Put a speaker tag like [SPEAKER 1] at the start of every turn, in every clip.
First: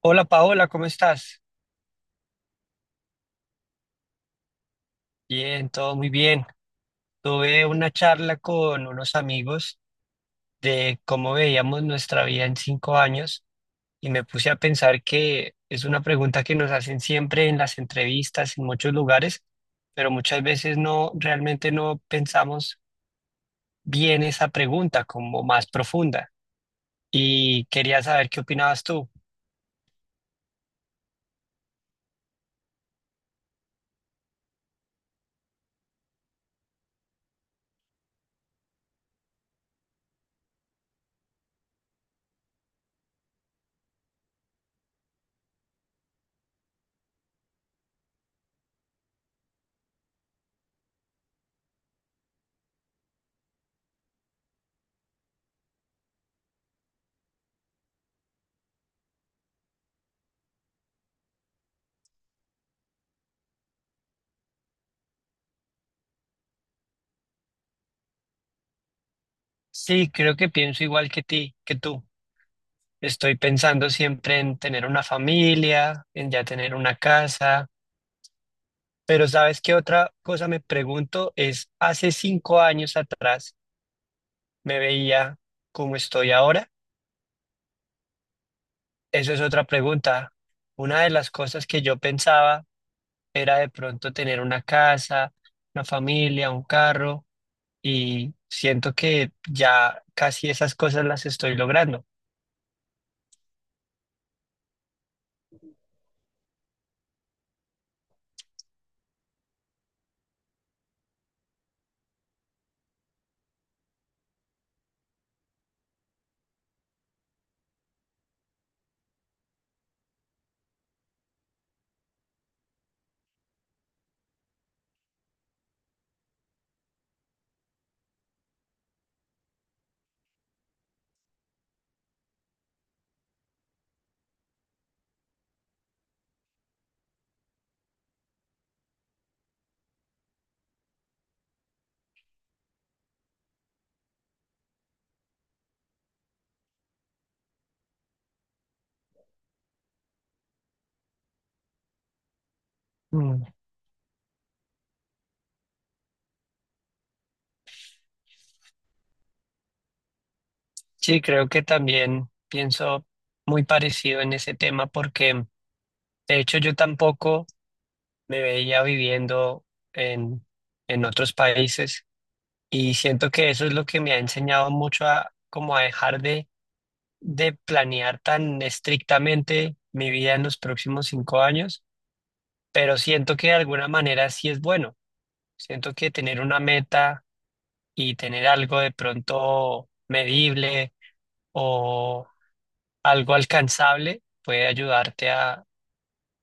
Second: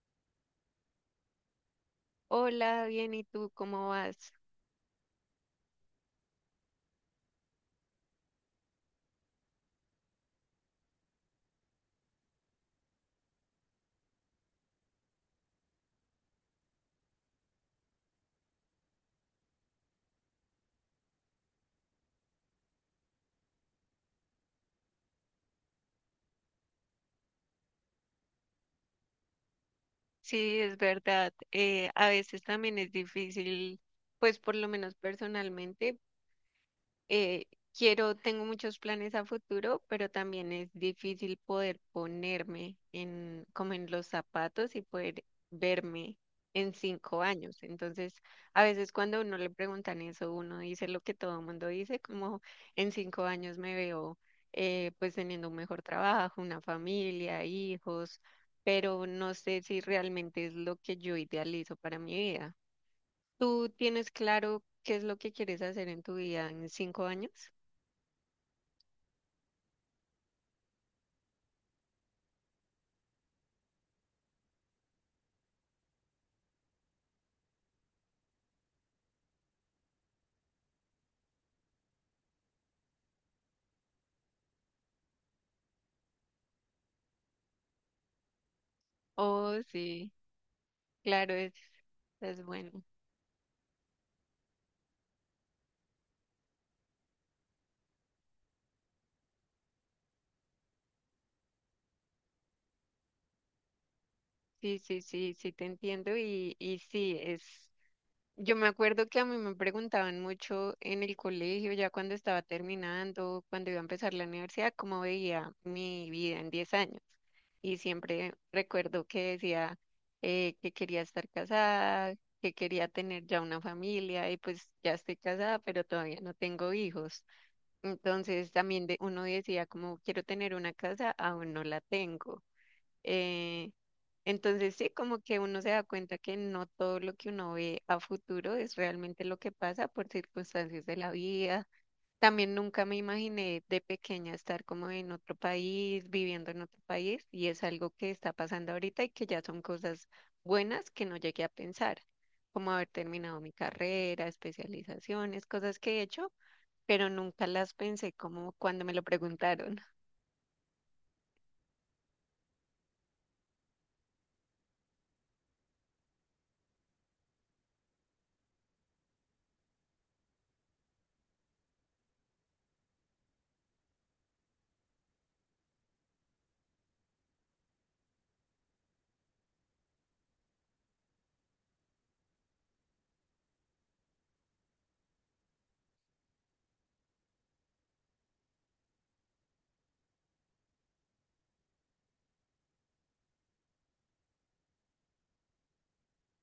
[SPEAKER 1] Hola Paola, ¿cómo estás?
[SPEAKER 2] Hola, bien, ¿y tú cómo vas?
[SPEAKER 1] Bien, todo muy bien. Tuve una charla con unos amigos de cómo veíamos nuestra vida en 5 años y me puse a pensar que es una pregunta que nos hacen siempre en las entrevistas, en muchos lugares, pero muchas veces no, realmente no pensamos bien esa pregunta como más profunda. Y quería saber qué opinabas tú.
[SPEAKER 2] Sí, es verdad. A veces también es difícil, pues por lo menos personalmente. eh, Quiero, tengo muchos planes a futuro, pero también es difícil poder ponerme como en los zapatos y poder verme en 5 años. Entonces, a veces cuando a uno le preguntan eso, uno dice lo que todo el mundo dice, como en 5 años me veo pues teniendo un mejor trabajo, una familia, hijos, pero no sé si realmente es lo que yo idealizo para mi vida. ¿Tú tienes claro qué es lo que quieres hacer en tu vida en 5 años?
[SPEAKER 1] Sí, creo que pienso igual que tú. Estoy pensando siempre en tener una familia, en ya tener una casa, pero ¿sabes qué otra cosa me pregunto? Es, hace 5 años atrás me veía como estoy ahora. Eso es
[SPEAKER 2] Oh,
[SPEAKER 1] otra
[SPEAKER 2] sí,
[SPEAKER 1] pregunta. Una de las
[SPEAKER 2] claro,
[SPEAKER 1] cosas que yo
[SPEAKER 2] es
[SPEAKER 1] pensaba
[SPEAKER 2] bueno.
[SPEAKER 1] era de pronto tener una casa, una familia, un carro, y siento que ya casi esas cosas las estoy logrando.
[SPEAKER 2] Sí, sí, sí, sí, te entiendo y sí, es... Yo me acuerdo que a mí me preguntaban mucho en el colegio, ya cuando estaba terminando, cuando iba a empezar la universidad, cómo veía mi vida en 10 años. Y siempre recuerdo que decía que quería estar casada, que quería tener ya una familia y pues ya estoy casada, pero todavía no tengo hijos. Entonces también uno decía como quiero tener una casa, aún no la tengo. Eh, entonces sí, como que uno se da cuenta que no todo lo que uno ve a futuro es realmente lo que pasa por circunstancias de la vida. También nunca me imaginé de pequeña estar como en otro país, viviendo en otro país, y es algo que está pasando ahorita y que ya son cosas buenas que no llegué a pensar, como haber terminado
[SPEAKER 1] Mm.
[SPEAKER 2] mi carrera, especializaciones, cosas que he hecho pero nunca las pensé como cuando me lo preguntaron.
[SPEAKER 1] Sí, creo que también pienso muy parecido en ese tema porque... De hecho, yo tampoco me veía viviendo en, en otros países y siento que eso es lo que me ha enseñado mucho a como a dejar de planear tan estrictamente mi vida en los próximos 5 años, pero siento que de alguna manera sí es bueno. Siento que tener una meta y tener algo de pronto medible o algo alcanzable puede ayudarte a,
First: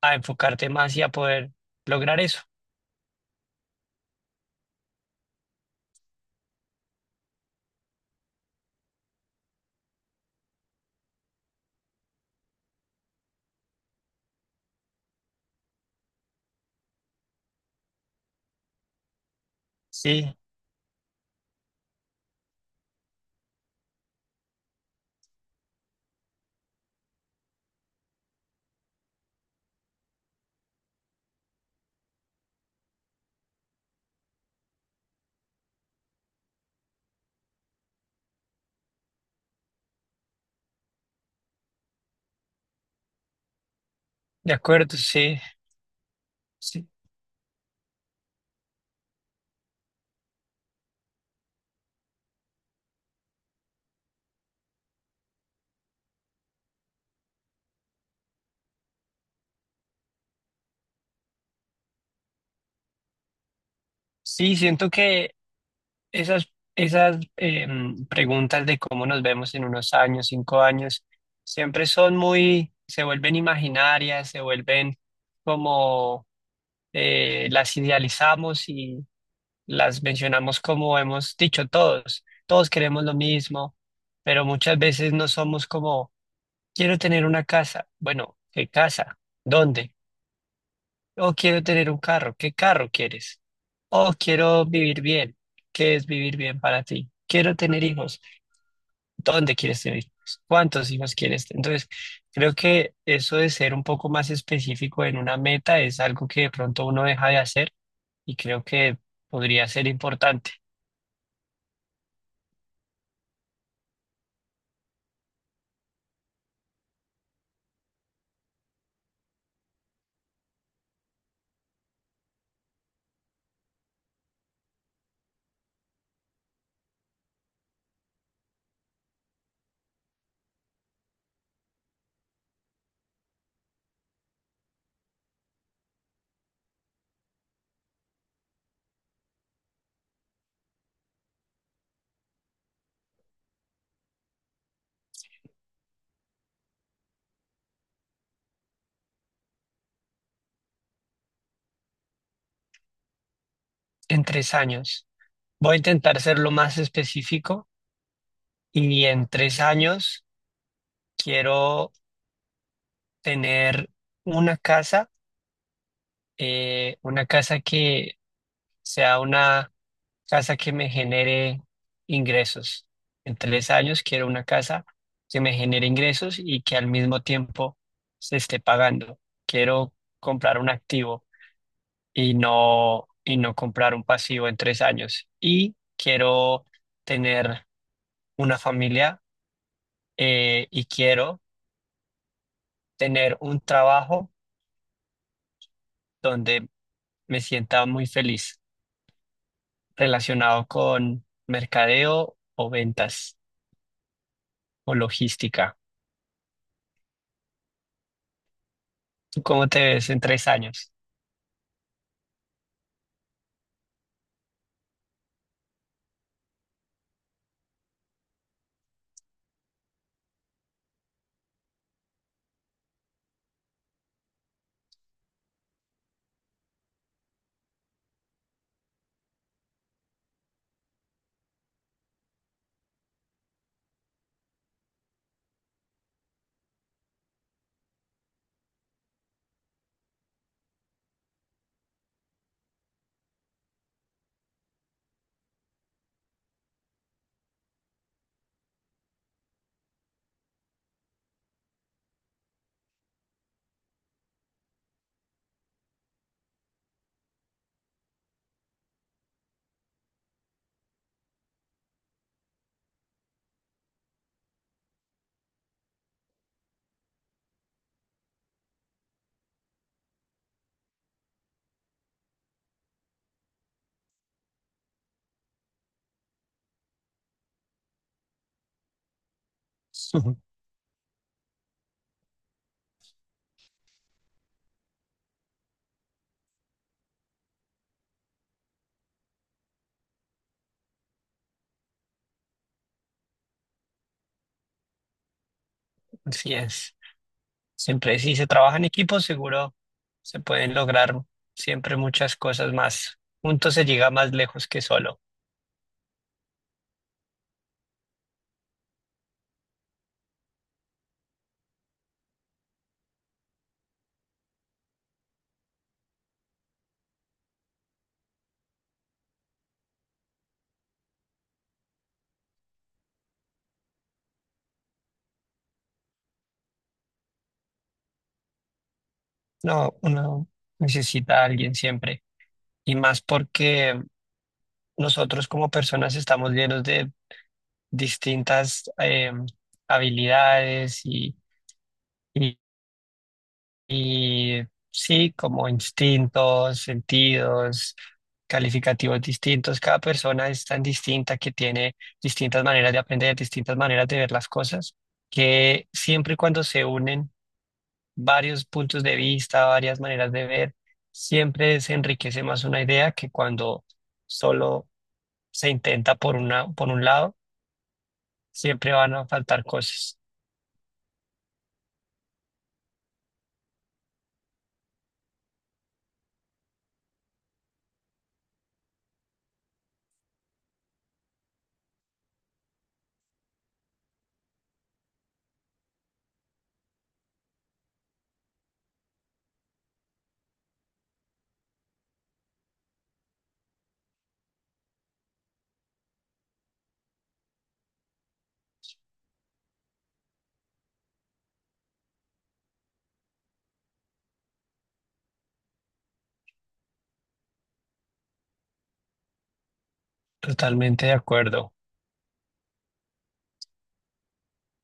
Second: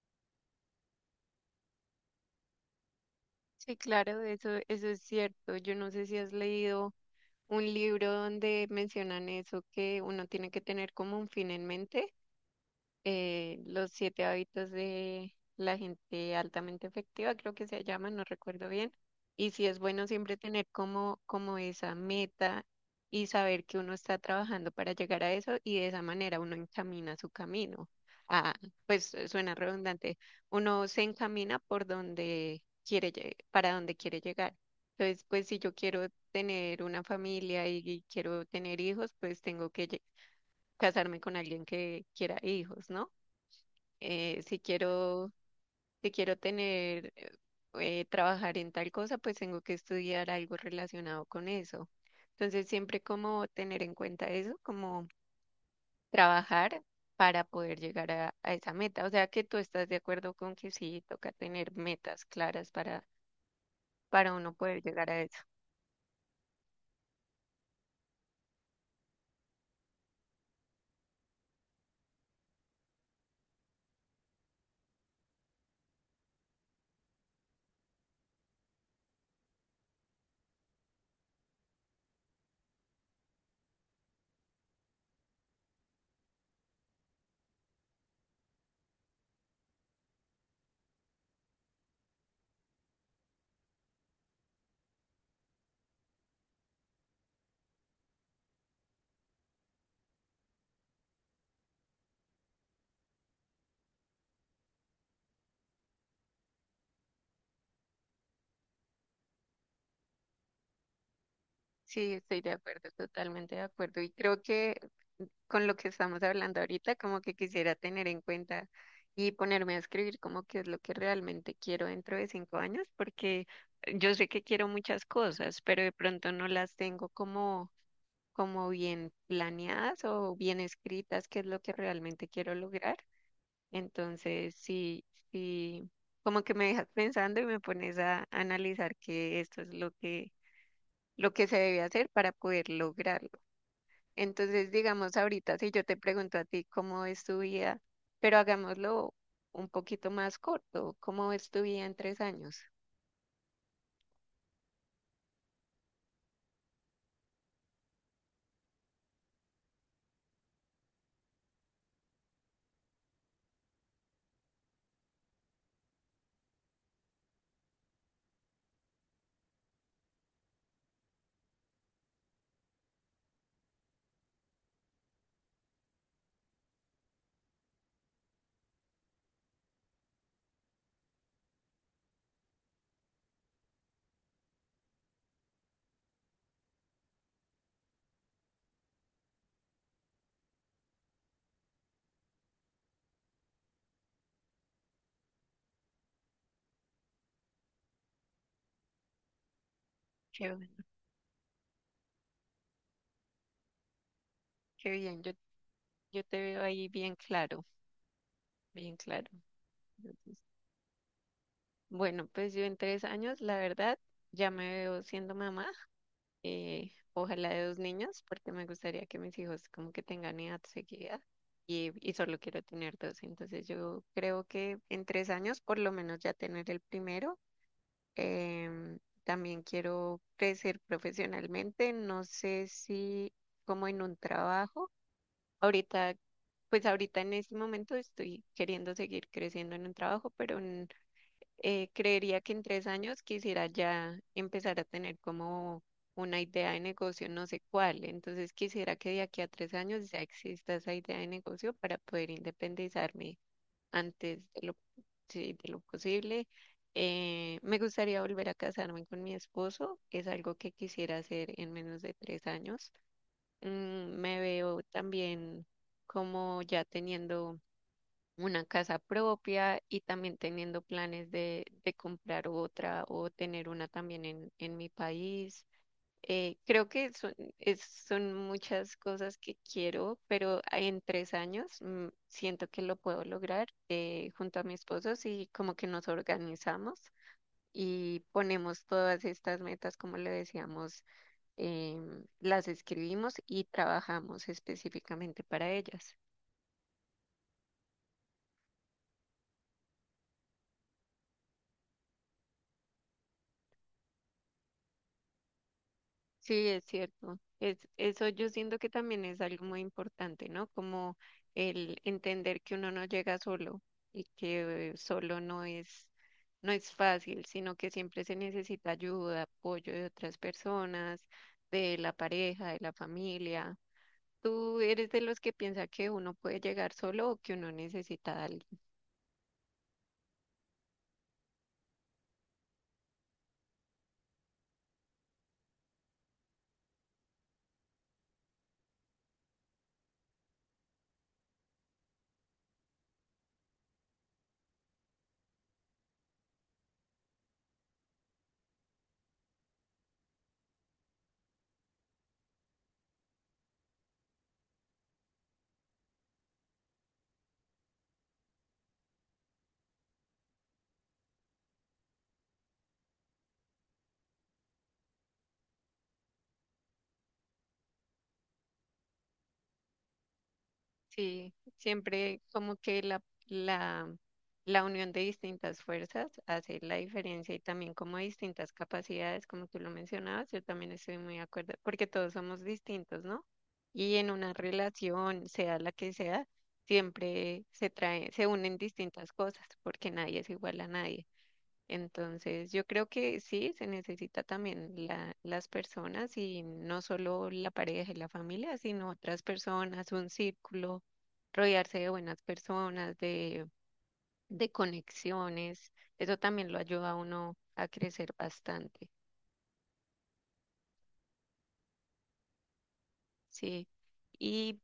[SPEAKER 1] a enfocarte más y a poder lograr eso.
[SPEAKER 2] Sí, claro, eso es cierto. Yo no sé si has leído un libro donde mencionan eso, que uno tiene que tener como un fin en mente. Los siete hábitos de la gente altamente efectiva, creo que se llama, no recuerdo bien. Y sí es bueno siempre
[SPEAKER 1] Sí,
[SPEAKER 2] tener como esa meta y saber que uno está trabajando para llegar a eso y de esa manera uno encamina su camino. Ah, pues suena redundante. Uno se encamina por donde quiere, para donde quiere llegar. Entonces, pues si yo quiero tener una familia y quiero tener hijos, pues tengo que casarme con alguien que quiera hijos, ¿no? eh,
[SPEAKER 1] de
[SPEAKER 2] si
[SPEAKER 1] acuerdo,
[SPEAKER 2] quiero,
[SPEAKER 1] sí.
[SPEAKER 2] si quiero
[SPEAKER 1] Sí,
[SPEAKER 2] tener, trabajar en tal cosa, pues tengo que estudiar algo relacionado con eso. Entonces, siempre como tener en cuenta eso, como trabajar para poder llegar a esa meta. O sea, que tú estás de acuerdo con que sí, toca tener metas claras para uno
[SPEAKER 1] sí,
[SPEAKER 2] poder
[SPEAKER 1] siento
[SPEAKER 2] llegar a
[SPEAKER 1] que
[SPEAKER 2] eso.
[SPEAKER 1] esas preguntas de cómo nos vemos en unos años, 5 años, siempre son muy, se vuelven imaginarias, se vuelven como las idealizamos y las mencionamos como hemos dicho todos. Todos queremos lo mismo, pero muchas veces no somos como, quiero tener una casa. Bueno, ¿qué casa? ¿Dónde? O quiero tener un carro. ¿Qué carro quieres? O quiero vivir bien. ¿Qué es vivir bien para ti? Quiero tener hijos. ¿Dónde quieres tener hijos? ¿Cuántos hijos quieres? Entonces, creo que eso de ser un poco más específico en una meta es algo que de pronto uno deja de hacer y creo que podría ser importante
[SPEAKER 2] Sí, estoy de acuerdo, totalmente de acuerdo. Y creo que con lo que estamos hablando ahorita, como que quisiera tener en cuenta y ponerme a escribir como qué es lo que realmente quiero dentro de 5 años, porque yo sé que quiero muchas cosas, pero de pronto no las tengo como bien planeadas o bien escritas, qué es lo que realmente quiero lograr. Entonces, sí, sí, como que me dejas pensando y me pones a analizar que esto es lo que se debe hacer para poder lograrlo. Entonces, digamos, ahorita si yo te pregunto a ti cómo es tu vida, pero hagámoslo un poquito más corto, ¿cómo es tu vida en 3 años?
[SPEAKER 1] en 3 años. Voy a intentar ser lo más específico y en 3 años quiero tener una casa, una casa que sea una casa que me genere ingresos. En 3 años quiero una casa que me genere ingresos y que al mismo tiempo se esté pagando. Quiero comprar un activo y no comprar un pasivo en 3 años. Y quiero tener una familia y quiero tener un trabajo donde me sienta muy feliz
[SPEAKER 2] Qué,
[SPEAKER 1] relacionado con mercadeo o ventas
[SPEAKER 2] qué
[SPEAKER 1] o
[SPEAKER 2] bien, yo,
[SPEAKER 1] logística.
[SPEAKER 2] yo te veo ahí bien claro, bien claro.
[SPEAKER 1] ¿Cómo te ves en
[SPEAKER 2] Entonces,
[SPEAKER 1] 3 años?
[SPEAKER 2] bueno, pues yo en 3 años, la verdad, ya me veo siendo mamá, ojalá de 2 niños, porque me gustaría que mis hijos como que tengan edad seguida. Y solo quiero tener dos, entonces yo creo que en 3 años por lo menos ya tener el primero. em, También quiero crecer profesionalmente, no sé si como en un trabajo. Ahorita, pues ahorita en este momento estoy queriendo seguir creciendo en un trabajo, pero creería que en 3 años quisiera ya empezar a tener como una idea de negocio, no sé cuál. Entonces quisiera que de aquí a 3 años ya exista esa idea de negocio para poder independizarme antes de lo, sí, de lo posible. Me gustaría volver a casarme con mi esposo, es algo que quisiera hacer en menos de 3 años. Me veo también como ya teniendo una casa propia y también teniendo planes de comprar otra o tener una también en mi país. Creo que son, es- Son muchas cosas que quiero, pero en 3 años, siento que lo puedo lograr junto a mi esposo y como que nos organizamos y ponemos todas estas metas, como le decíamos, las escribimos y trabajamos específicamente para ellas.
[SPEAKER 1] Así es. Siempre, si se trabaja en equipo, seguro se pueden lograr siempre muchas cosas más. Juntos se llega más lejos que solo.
[SPEAKER 2] Sí, es cierto. Eso yo siento que también es algo muy importante, ¿no? Como el entender que uno no llega solo y que solo no es fácil, sino que siempre se necesita ayuda, apoyo de otras personas, de la pareja, de la familia. ¿Tú eres de los que piensa que uno puede llegar solo o que uno necesita a alguien?
[SPEAKER 1] No, uno necesita a alguien siempre. Y más porque nosotros como personas estamos llenos de distintas habilidades. Y sí, como instintos, sentidos, calificativos distintos. Cada persona es tan distinta que tiene distintas maneras de aprender, distintas maneras de ver las cosas, que siempre y cuando se unen varios puntos de vista, varias maneras de ver, siempre se enriquece más una idea que cuando solo se intenta por un lado, siempre van a faltar cosas.
[SPEAKER 2] Sí, siempre como que la, la unión de distintas fuerzas hace la diferencia y también como distintas capacidades, como tú lo mencionabas, yo también estoy muy de acuerdo, porque todos somos distintos, ¿no? Y en una relación, sea la que sea, siempre se trae, se unen distintas cosas, porque nadie es igual a nadie. Entonces, yo creo que sí, se necesita también las personas y no solo la pareja y la familia, sino otras personas, un círculo, rodearse de buenas personas, de conexiones. Eso también lo ayuda a uno a crecer bastante,
[SPEAKER 1] Totalmente de acuerdo.
[SPEAKER 2] sí. Y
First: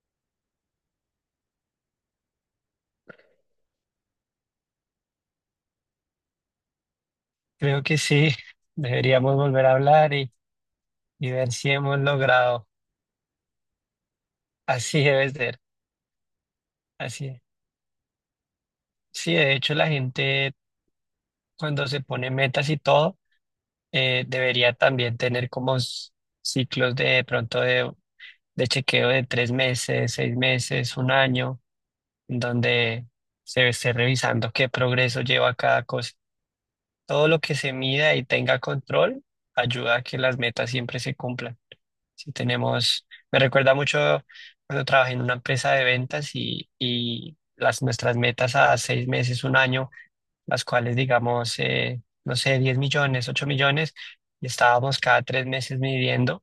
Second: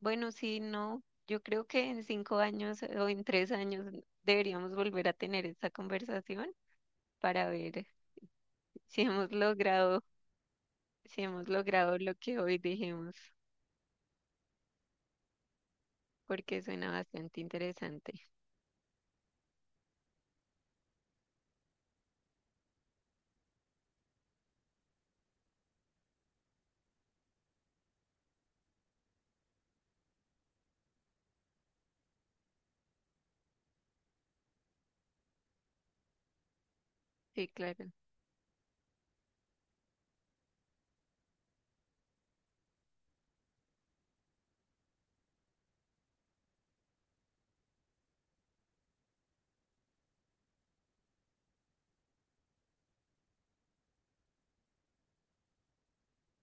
[SPEAKER 2] bueno, sí, no, yo creo que en 5 años, o en 3 años, deberíamos volver a tener esta conversación para
[SPEAKER 1] Creo
[SPEAKER 2] ver
[SPEAKER 1] que sí,
[SPEAKER 2] si hemos
[SPEAKER 1] deberíamos volver a
[SPEAKER 2] logrado,
[SPEAKER 1] hablar
[SPEAKER 2] si
[SPEAKER 1] y
[SPEAKER 2] hemos
[SPEAKER 1] ver si
[SPEAKER 2] logrado
[SPEAKER 1] hemos
[SPEAKER 2] lo que hoy
[SPEAKER 1] logrado.
[SPEAKER 2] dijimos.
[SPEAKER 1] Así debe ser,
[SPEAKER 2] Porque suena
[SPEAKER 1] así
[SPEAKER 2] bastante
[SPEAKER 1] es.
[SPEAKER 2] interesante.
[SPEAKER 1] Sí, de hecho la gente cuando se pone metas y todo, debería también tener como ciclos de pronto de chequeo de 3 meses, 6 meses, un año, en donde se esté revisando qué progreso lleva cada cosa. Todo lo
[SPEAKER 2] Sí,
[SPEAKER 1] que se
[SPEAKER 2] claro,
[SPEAKER 1] mida y tenga control ayuda a que las metas siempre se cumplan. Si tenemos, Me recuerda mucho cuando trabajé en una empresa de ventas y nuestras metas a 6 meses, un año, las cuales digamos, no sé, 10 millones, 8 millones, y estábamos cada 3 meses midiendo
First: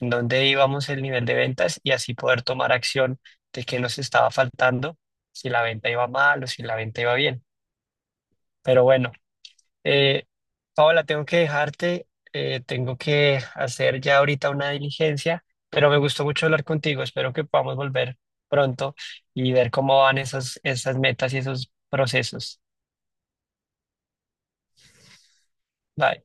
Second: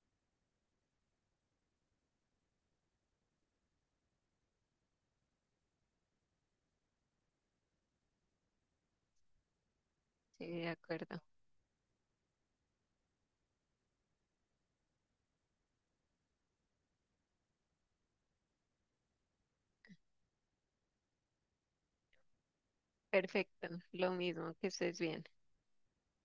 [SPEAKER 1] en dónde íbamos el nivel de ventas y así poder tomar acción de qué nos estaba faltando, si la venta iba mal o si la venta iba bien. Pero bueno, eh,
[SPEAKER 2] sí, de
[SPEAKER 1] Paola,
[SPEAKER 2] acuerdo.
[SPEAKER 1] tengo que dejarte, tengo que hacer ya ahorita una diligencia, pero me gustó mucho hablar contigo. Espero que podamos volver pronto y ver cómo van esas metas y esos procesos.
[SPEAKER 2] Perfecto, lo mismo, que estés bien.
[SPEAKER 1] Bye.